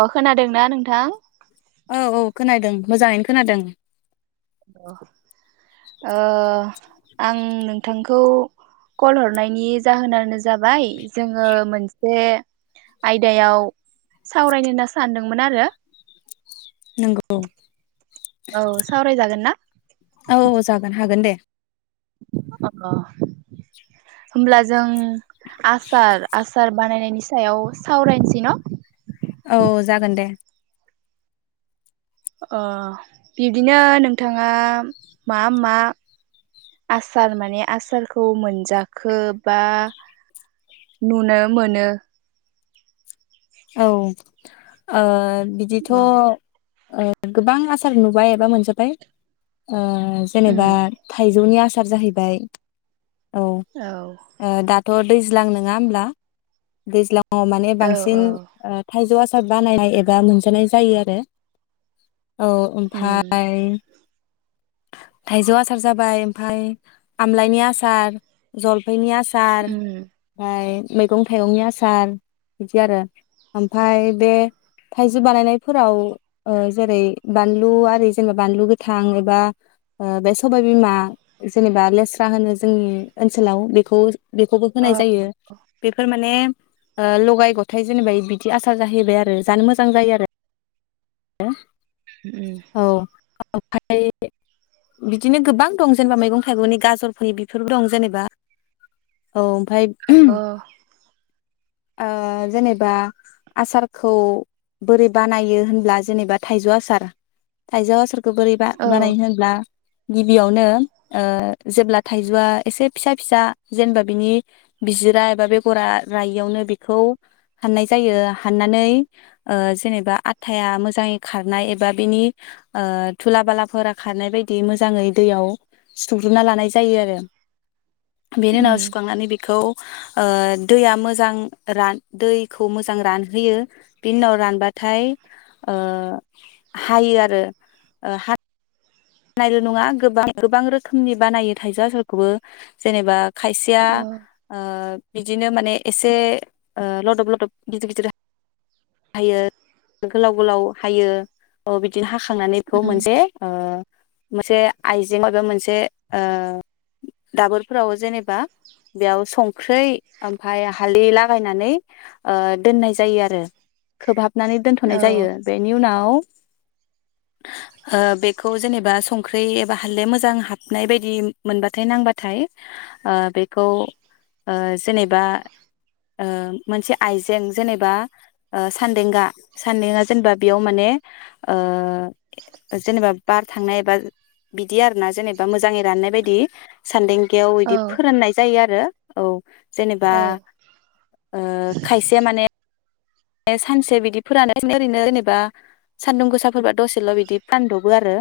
अ खोनादोंना नोंथां? औ औ खोनादों मोजाङैनो खोनादों। अ ओ आं नोंथांखौ कल हरनायनि जाहोनानो जाबाय जोङो मोनसे आयदायाव सावरायनो होनना सानदोंमोन आरो नोंगौ औ सावरायजागोन ना औ जागोन हागोन दे अ होमब्ला जों आसार आसार बानायनायनि स सायाव सावरायनसै न' औ जागोन दे अ बिब्दिनो नोंथाङा मा मा आसार माने आसारखौ मोनजाखो बा नुनो मोनो औ ओ बिदिथ' ओ गोबां आसार नुबाय एबा मोनजाबाय। ओ उम जेनेबा थाइजौनि आस सार जाहैबाय औ थ दैज्लां नोङा होमबा दैज्लां अ माने औ बांसिन औ थाइजौ आसार बानायनाय एबा मोनजानाय जायो आरो औ उम ओमफाय थाइजौ आसार जाबाय ओमफाय आमलाइनि आसार जल नि आसार उम ओमफाय मैगं थाइगंनि आसार बिदि आरो ओमफाय बे थाइजौ बानायनायफोराव ओ जेरै बानलु आरि जेनेबा बानलु गोथां एबा बे सबायबिमा जेनेबा लेस्रा होनो जोंनि ओनसोलाव बेखौ बेखौबो होनाय औ जायो बेफोर माने ओ लगाय गथाय जेनेबा बिदि बिदि आसार जाहैबाय आरो जानो मोजां जायो आरो [unintelligible] उम औ ओमफ्राय बिदिनो गोबां दं जेनेबा मैगं थाइगंनि गाजरफोरनि बेफोरबो दं जेनेबा औ ओमफाय औ ओ जेनेबा आसारखौ बोरै बानायो होनब्ला जेनेबा थाइजौ आसार थायजौ आसार बोरै बा औ बानायनो होनब्ला गिबियावनो ओ जेब्ला थाइजौआ एसे फिसा फिसा जेनेबा बिनि बिजिरा एबा बेगरा रायियावनो बेखौ हाननाय जायो हाननानै जेनेबा आटाया मोजाङै खारनाय एबा बेनिओ दुला बालाफोरा खारनाय बायदि मोजाङै दैयाव सुग्रोना लानाय जायो आरो बेनि उम उनाव सुखांनानै बेखौ ओ दैया मोजां रान दैखौ मोजां रानहोयो बि उनाव रानबाथाय ओ हायो आरो ओ हा बानायल' नङा गोबां गोबां रोखोमनि बानायो थाइजौ आसारखौबो जेनेबा खायसेया औ ओ बिदिनो माने ओ एसे लदब लदब गिदिर गिदिर हायो गोलाव गोलाव हायो ओ बिदिनो हाखा खांनानै बेखौ उम मोनसे ओ मोनसे आइजें एबा मोनसे ओ दाबोरफोराव जेनेबा बेयाव संख्रै ओमफाय हालदै लागायनानै ओ दोननाय जायो आरो खोबहाब नानै दोनथ'नाय औ जायो बेनि उनाव ओ बेखौ जेनेबा बा संख्रि एबा हालदे मोजां हाबनाय बायदि मोनबाथाय नांबाथाय बेखौ ओ जेनेबा ओ मोनसे आइजें जेनेबा ओ सान्देंगा सानदेंगा जेनेबा बेयाव माने ओ जेनेबा बार थांनाय एबा बिदि आरोना जेनेबा मोजाङै राननाय बायदि सान्दें ब्लियाव औ इदि फोरान्नाय जायो आरो औ जेनेबा औ ओ खायसेया माने सानसे बिदि फोरानो [inaudible] ओरैनो जेनेबा सानदुं गोसाफोरबा दसेल' बिदि फानदबो आरो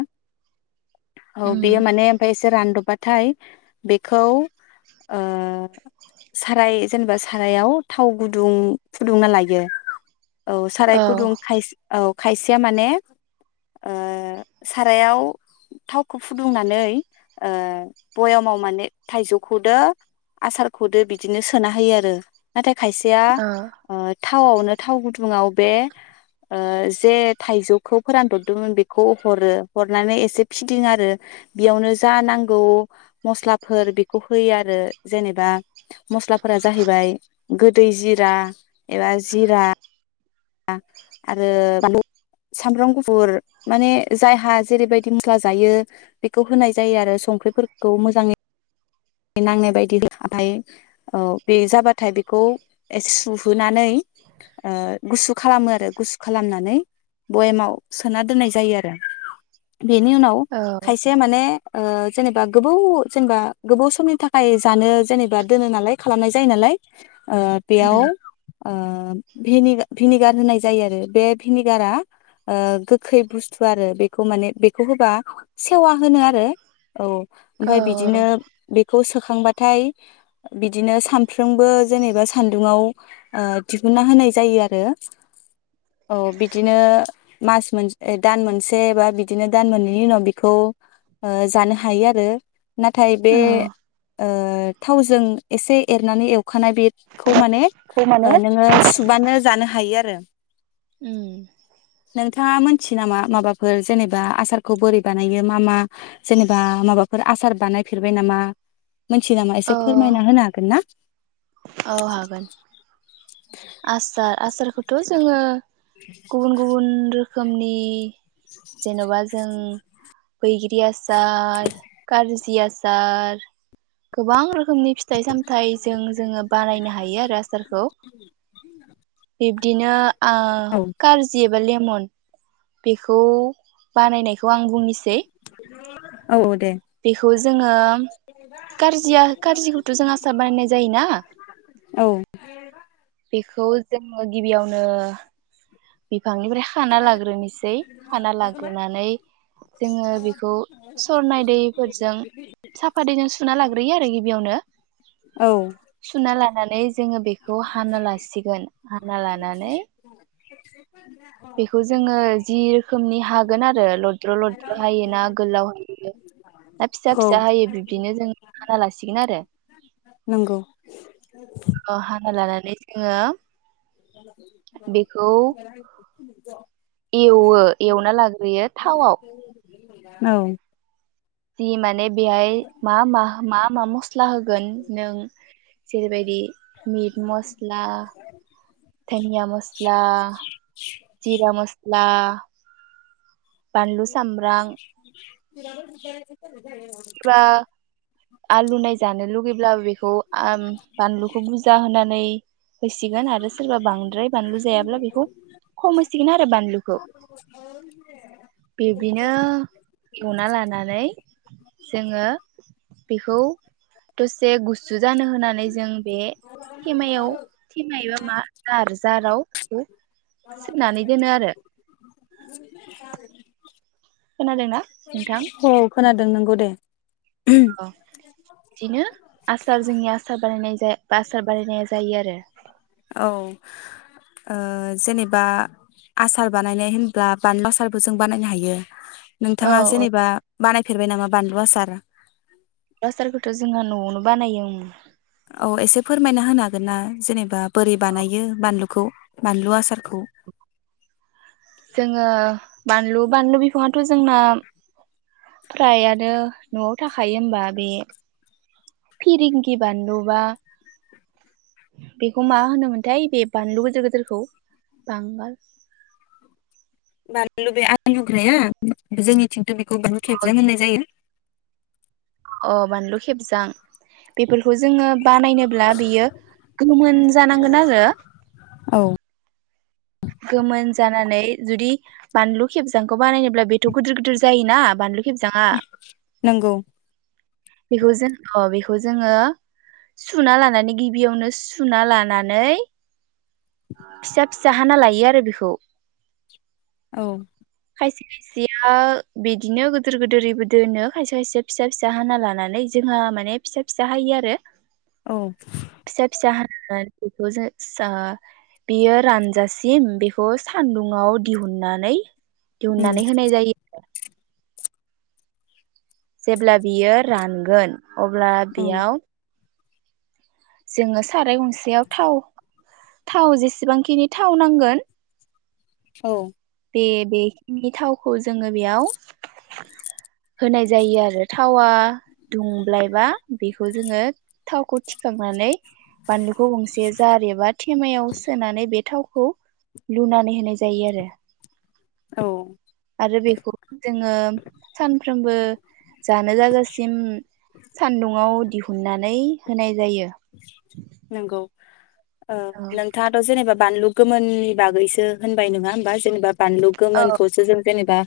औ उम बेयो माने ओमफाय एसे रानदब बा थाय बेखौ ओ साराय जेनेबा सारायाव थाव गुदुं फुदुंना लायो औ साराय गुदुं खायसे औ खायसेया माने ओ सारायाव थावखौ फुदुंनानै ओ बयामाव माने थाइजौ खोदो आसार खदो बिदिनो सोना होयो आरो नाथाय खायसेया औ ओ थावावनो थाव गुदुङाव बे ओ जे थाइजौखौ फोरानदरदोंमोन बेखौ हरो हरनानै एसे फिदिं आरो बेयावनो जा नांगौ मस्लाफोर बेखौ होयो आरो जेनेबा मस्लाफोरा जाहैबाय गोदै जिरा एबा जिरा ना आरो बानलु सामब्राम गुफुर माने जायहा जेरैबायदि मस्ला जायो बेखौ होनाय जायो आरो संख्रिफोरखौ मोजाङै नांनाय बायदि ओमफ्राय औ बे जाबाथाय बेखौ एसे सुहोनानै ओ गुसु खालामो आरो गुसु खालामनानै बयेमाव सोना दोननाय जायो आरो बिनि उनाव खायसे माने ओ जेनेबा गोबाव जेनेबा गोबाव समनि थाखाय जानो जेनेबा दोनो नालाय खालामनाय जायो नालाय ओ बेयाव उम ओ भिनि भिनिगार होनाय जायो आरो बे भिनिगारा गोखै बुस्थु आरो बेखौ माने बेखौ होबा सेवा होनो आरो औ औ ओमफाय बिदिनो खौ सोखांबाथाय बिदिनो सानफ्रोमबो जेनेबा सान्दुाव ओ दिहुनना होनाय जायो आरो औ बिदिनो मास मोन दान मोनसे बा बिदिनो दान मोननैनि उनाव बिखौ जानो हायो आरो नाथाय बे औ ओ थावजों एसे एरनानै एवखानाय बे खौ माने खौ माने नोङो सुबानो जानो हायो आरो आरो उम थाङा मोनथियो नामा माबाफोर जेनेबा आसारखौ बोरै बानायो मा मा जेनेबा माबाफोर आसार बानाय फेरबाय नामा मोनथियो नामा एसे औ फोरमायना होनो हागोन ना औ हागोन थ' जोङो गुबुन गुबुन रो खोमनि जेन'बा जों बैग्रि आसार खारजि जि आसार गोबां रो रोखोमनि फिथाइ सामथायजों जोङो बानायनो हायो आरो आसारखौ बिब्दिनो आ औ खारजि एबा लेमन बेखौ बानायनायखौ आं बुंनिसै औ औ दे जोङो कारजिया कारजिखौथ' जों आसार बानायनाय जायोना औ बेखौ जोङो गिबियावनो बिफांनिफ्राय खाना लाग्रोनोसै खाना लाग्रोनानै जोङो बेखौ सरनाय दैफोरजों साफा दैजों सुना लाग्रोयो आरो गिबियावनो औ सुना लानान जोङो बेखौ हाना लासिगोन हाना लानानै [inaudible] बेखौ जोङो जि रोखोमनि हागोन आरो लद्र' लद्र' हायो ना गोलाव हायो ना फिसा औ फिसा हायो बिब्दिनो जों हाना लासिगोन आरोे नोंगौ ना लानानै जोङो बेखौ [inaudible] एवो एवना लाग्रोयो थावआव औ जि माने बेहाय मा मा मा मा मस स्ला होगोन नों जेरैबायदि मिट मस्ला दानिया मस्ला जिरा मस्ला [inaudible] बानलु सामब्राम [inaudible] फोरा आलु नाय जानो लुुबैब्ला बेखौ आम बानलुखौ बुरजा होनानै होसिगोन आरो सोरबा बांद्राय बानलु जायाब्ला बेखौ खम होसिगोन आरो बानलुखौ बिब्दिनो एवना लानानै जोङो बेखौ दसे गुसु जानो होनानै जों बे थेमायाव थेमा एबा मा जार जाराव एखौ सोनानै दोनो आरो [inaudible] खोनादोंना नोंथां औ खोनादों नोंगौ दे [inaudible] अ बिदिनो आसार जोंनि आसार बानायनाय जा आसार बानायायनाय जायो आरो औ ओ जेनेबा आसार बानायनाय होनब्ला बानलु आसारबो जों बानायनो हायो औ नोंथाङा औ जेनेबा बानायफेरबाय नामा बान्लु आसार आसारखौथ' जोंहा न'आवनो बानायो उम औ एसे फोरमायना होनो हागोन ना जेनेबा बोरै बानायो बानलु खौ बानलु आसारखौ जोङो बानलु बानलु बिफाङाथ' जोंना फ्राय आनो न'आव थाखायो होमबा बे फिरिंगि बानलु बा बेखौ मा होनोमोनथाय बे बानलु गोदोर गोदोरखौ बांगाल बानलु बे आलुग्राया जोंनिथिं बि खौ बानलु खेबजां होननाय जायो अ बानलु खेबजां बेफोर खौ जोङो बनाय नोब्ला बेयो गोमोन जानांगोन आरो औ गोमोन जानानै जुदि बानलु खेबजांखौ बानायनोब्ला बेथ' गोदोर गोदोर जायोना बानलु खेबजाङा नोंगौ बेखौ जों अ बेखौ जोङो सुना लानानै गिबियावनो सुना लानानै फिसा फिसा हाना लायो आरो बेखौ औ खायसे खायसेया बिदिनो गिदोर गोदोरैबो दोनो खायसे खायसेया फिसा फिसा हाना लानानै जोंहा माने फिसा फिसा हायो आरो औ फिसा फिसा हाना बेखौ जों [unintelligible] बियो रानजा सिम बेखौ सान्दुं आव दिहुननानै उम दिहुननानै होनाय जायो [inaudible] जेब्ला बियो रानगोन अब्ला बियाव जोङो साराय गंसेयाव थाव थाव जेसेबांखिनि थाव नांगोन औ बे बेखिनि थावखौ जोङो बेयाव होनाय जायो आरो थावा दुंब्लायबा बेखौ जोङो थावखौ थिखांनानै बानलुखौ गंसे जार एबा थेमायाव सोनानै बे थावखौ लुनानै होनाय जायो आरो औ आरो बेखौ जोङो सानफ्रोमबो जानो जाजासिम सान्दुंङाव दिहुननानै होनाय जायो नोंगौ ओ नोंथाङाथ' जेनेबा बानलु गोमोननि बागैसो होनबाय नङा होमबा जेनेबा बानलु औ गोमोनखौ जों जेनेबा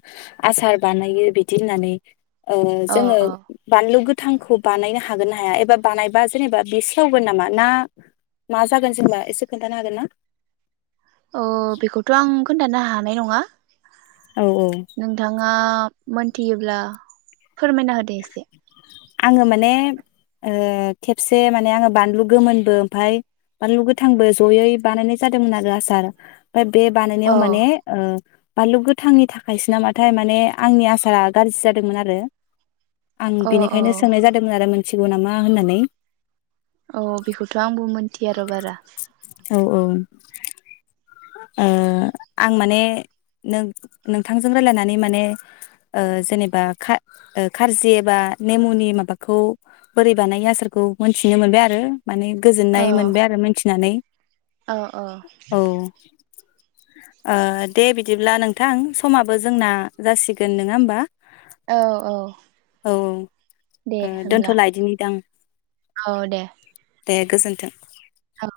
आसार बानायो बिदि होननानै ओ औ जोङो औ बानलु गोथ थांखौ बानायनो हागोन ना हाया एबा बानायबा जेनेबा बेसे थौगोन नामा ना मा जागोन जेनबा एसे खोन्थानो हागोन ना अ बेखौथ' आं खोन्थानो हानाय नङा औ औ नोंथाङा मोनथियोब्ला फोरमायना होदो एसे आङो माने ओ खेबसे माने आङो बानलु गोमोनबो ओमफाय बानलु गोथांबो जयै बानायनाय जादोंमोन आरो आसार ओमफाय बे बानायनायाव अ माने ओ बानलु गोथांनि थाखायसो नामाथाय माने आंनि आसारा गाज्रि जादोंमोन आरो आं अ अ बिनिखायनो सोंनाय जादोंमोन आरो मोन थिगौ नामा होननानै औ बेखौथ' आंबो मिनथियार' बारा [inaudible] ओ आं माने नों नोंथांजों रायलायनानै माने ओ जेनेबा खारजि एबा नेमुनि माबाखौ बोरै बानाय आसारखौ मोनथिनो मोनबाय आरो माने औ गोजोननाय मोनबाय आरो मिनथिनानै औ औ ओ दे बिदिब्ला नोंथां समाबो जोंना जासिगोन नोङा होमबा औ औ औ दे ओ होनब्ला दोनथ'लायदिनि दां औ दे दे गोजोन्थों औ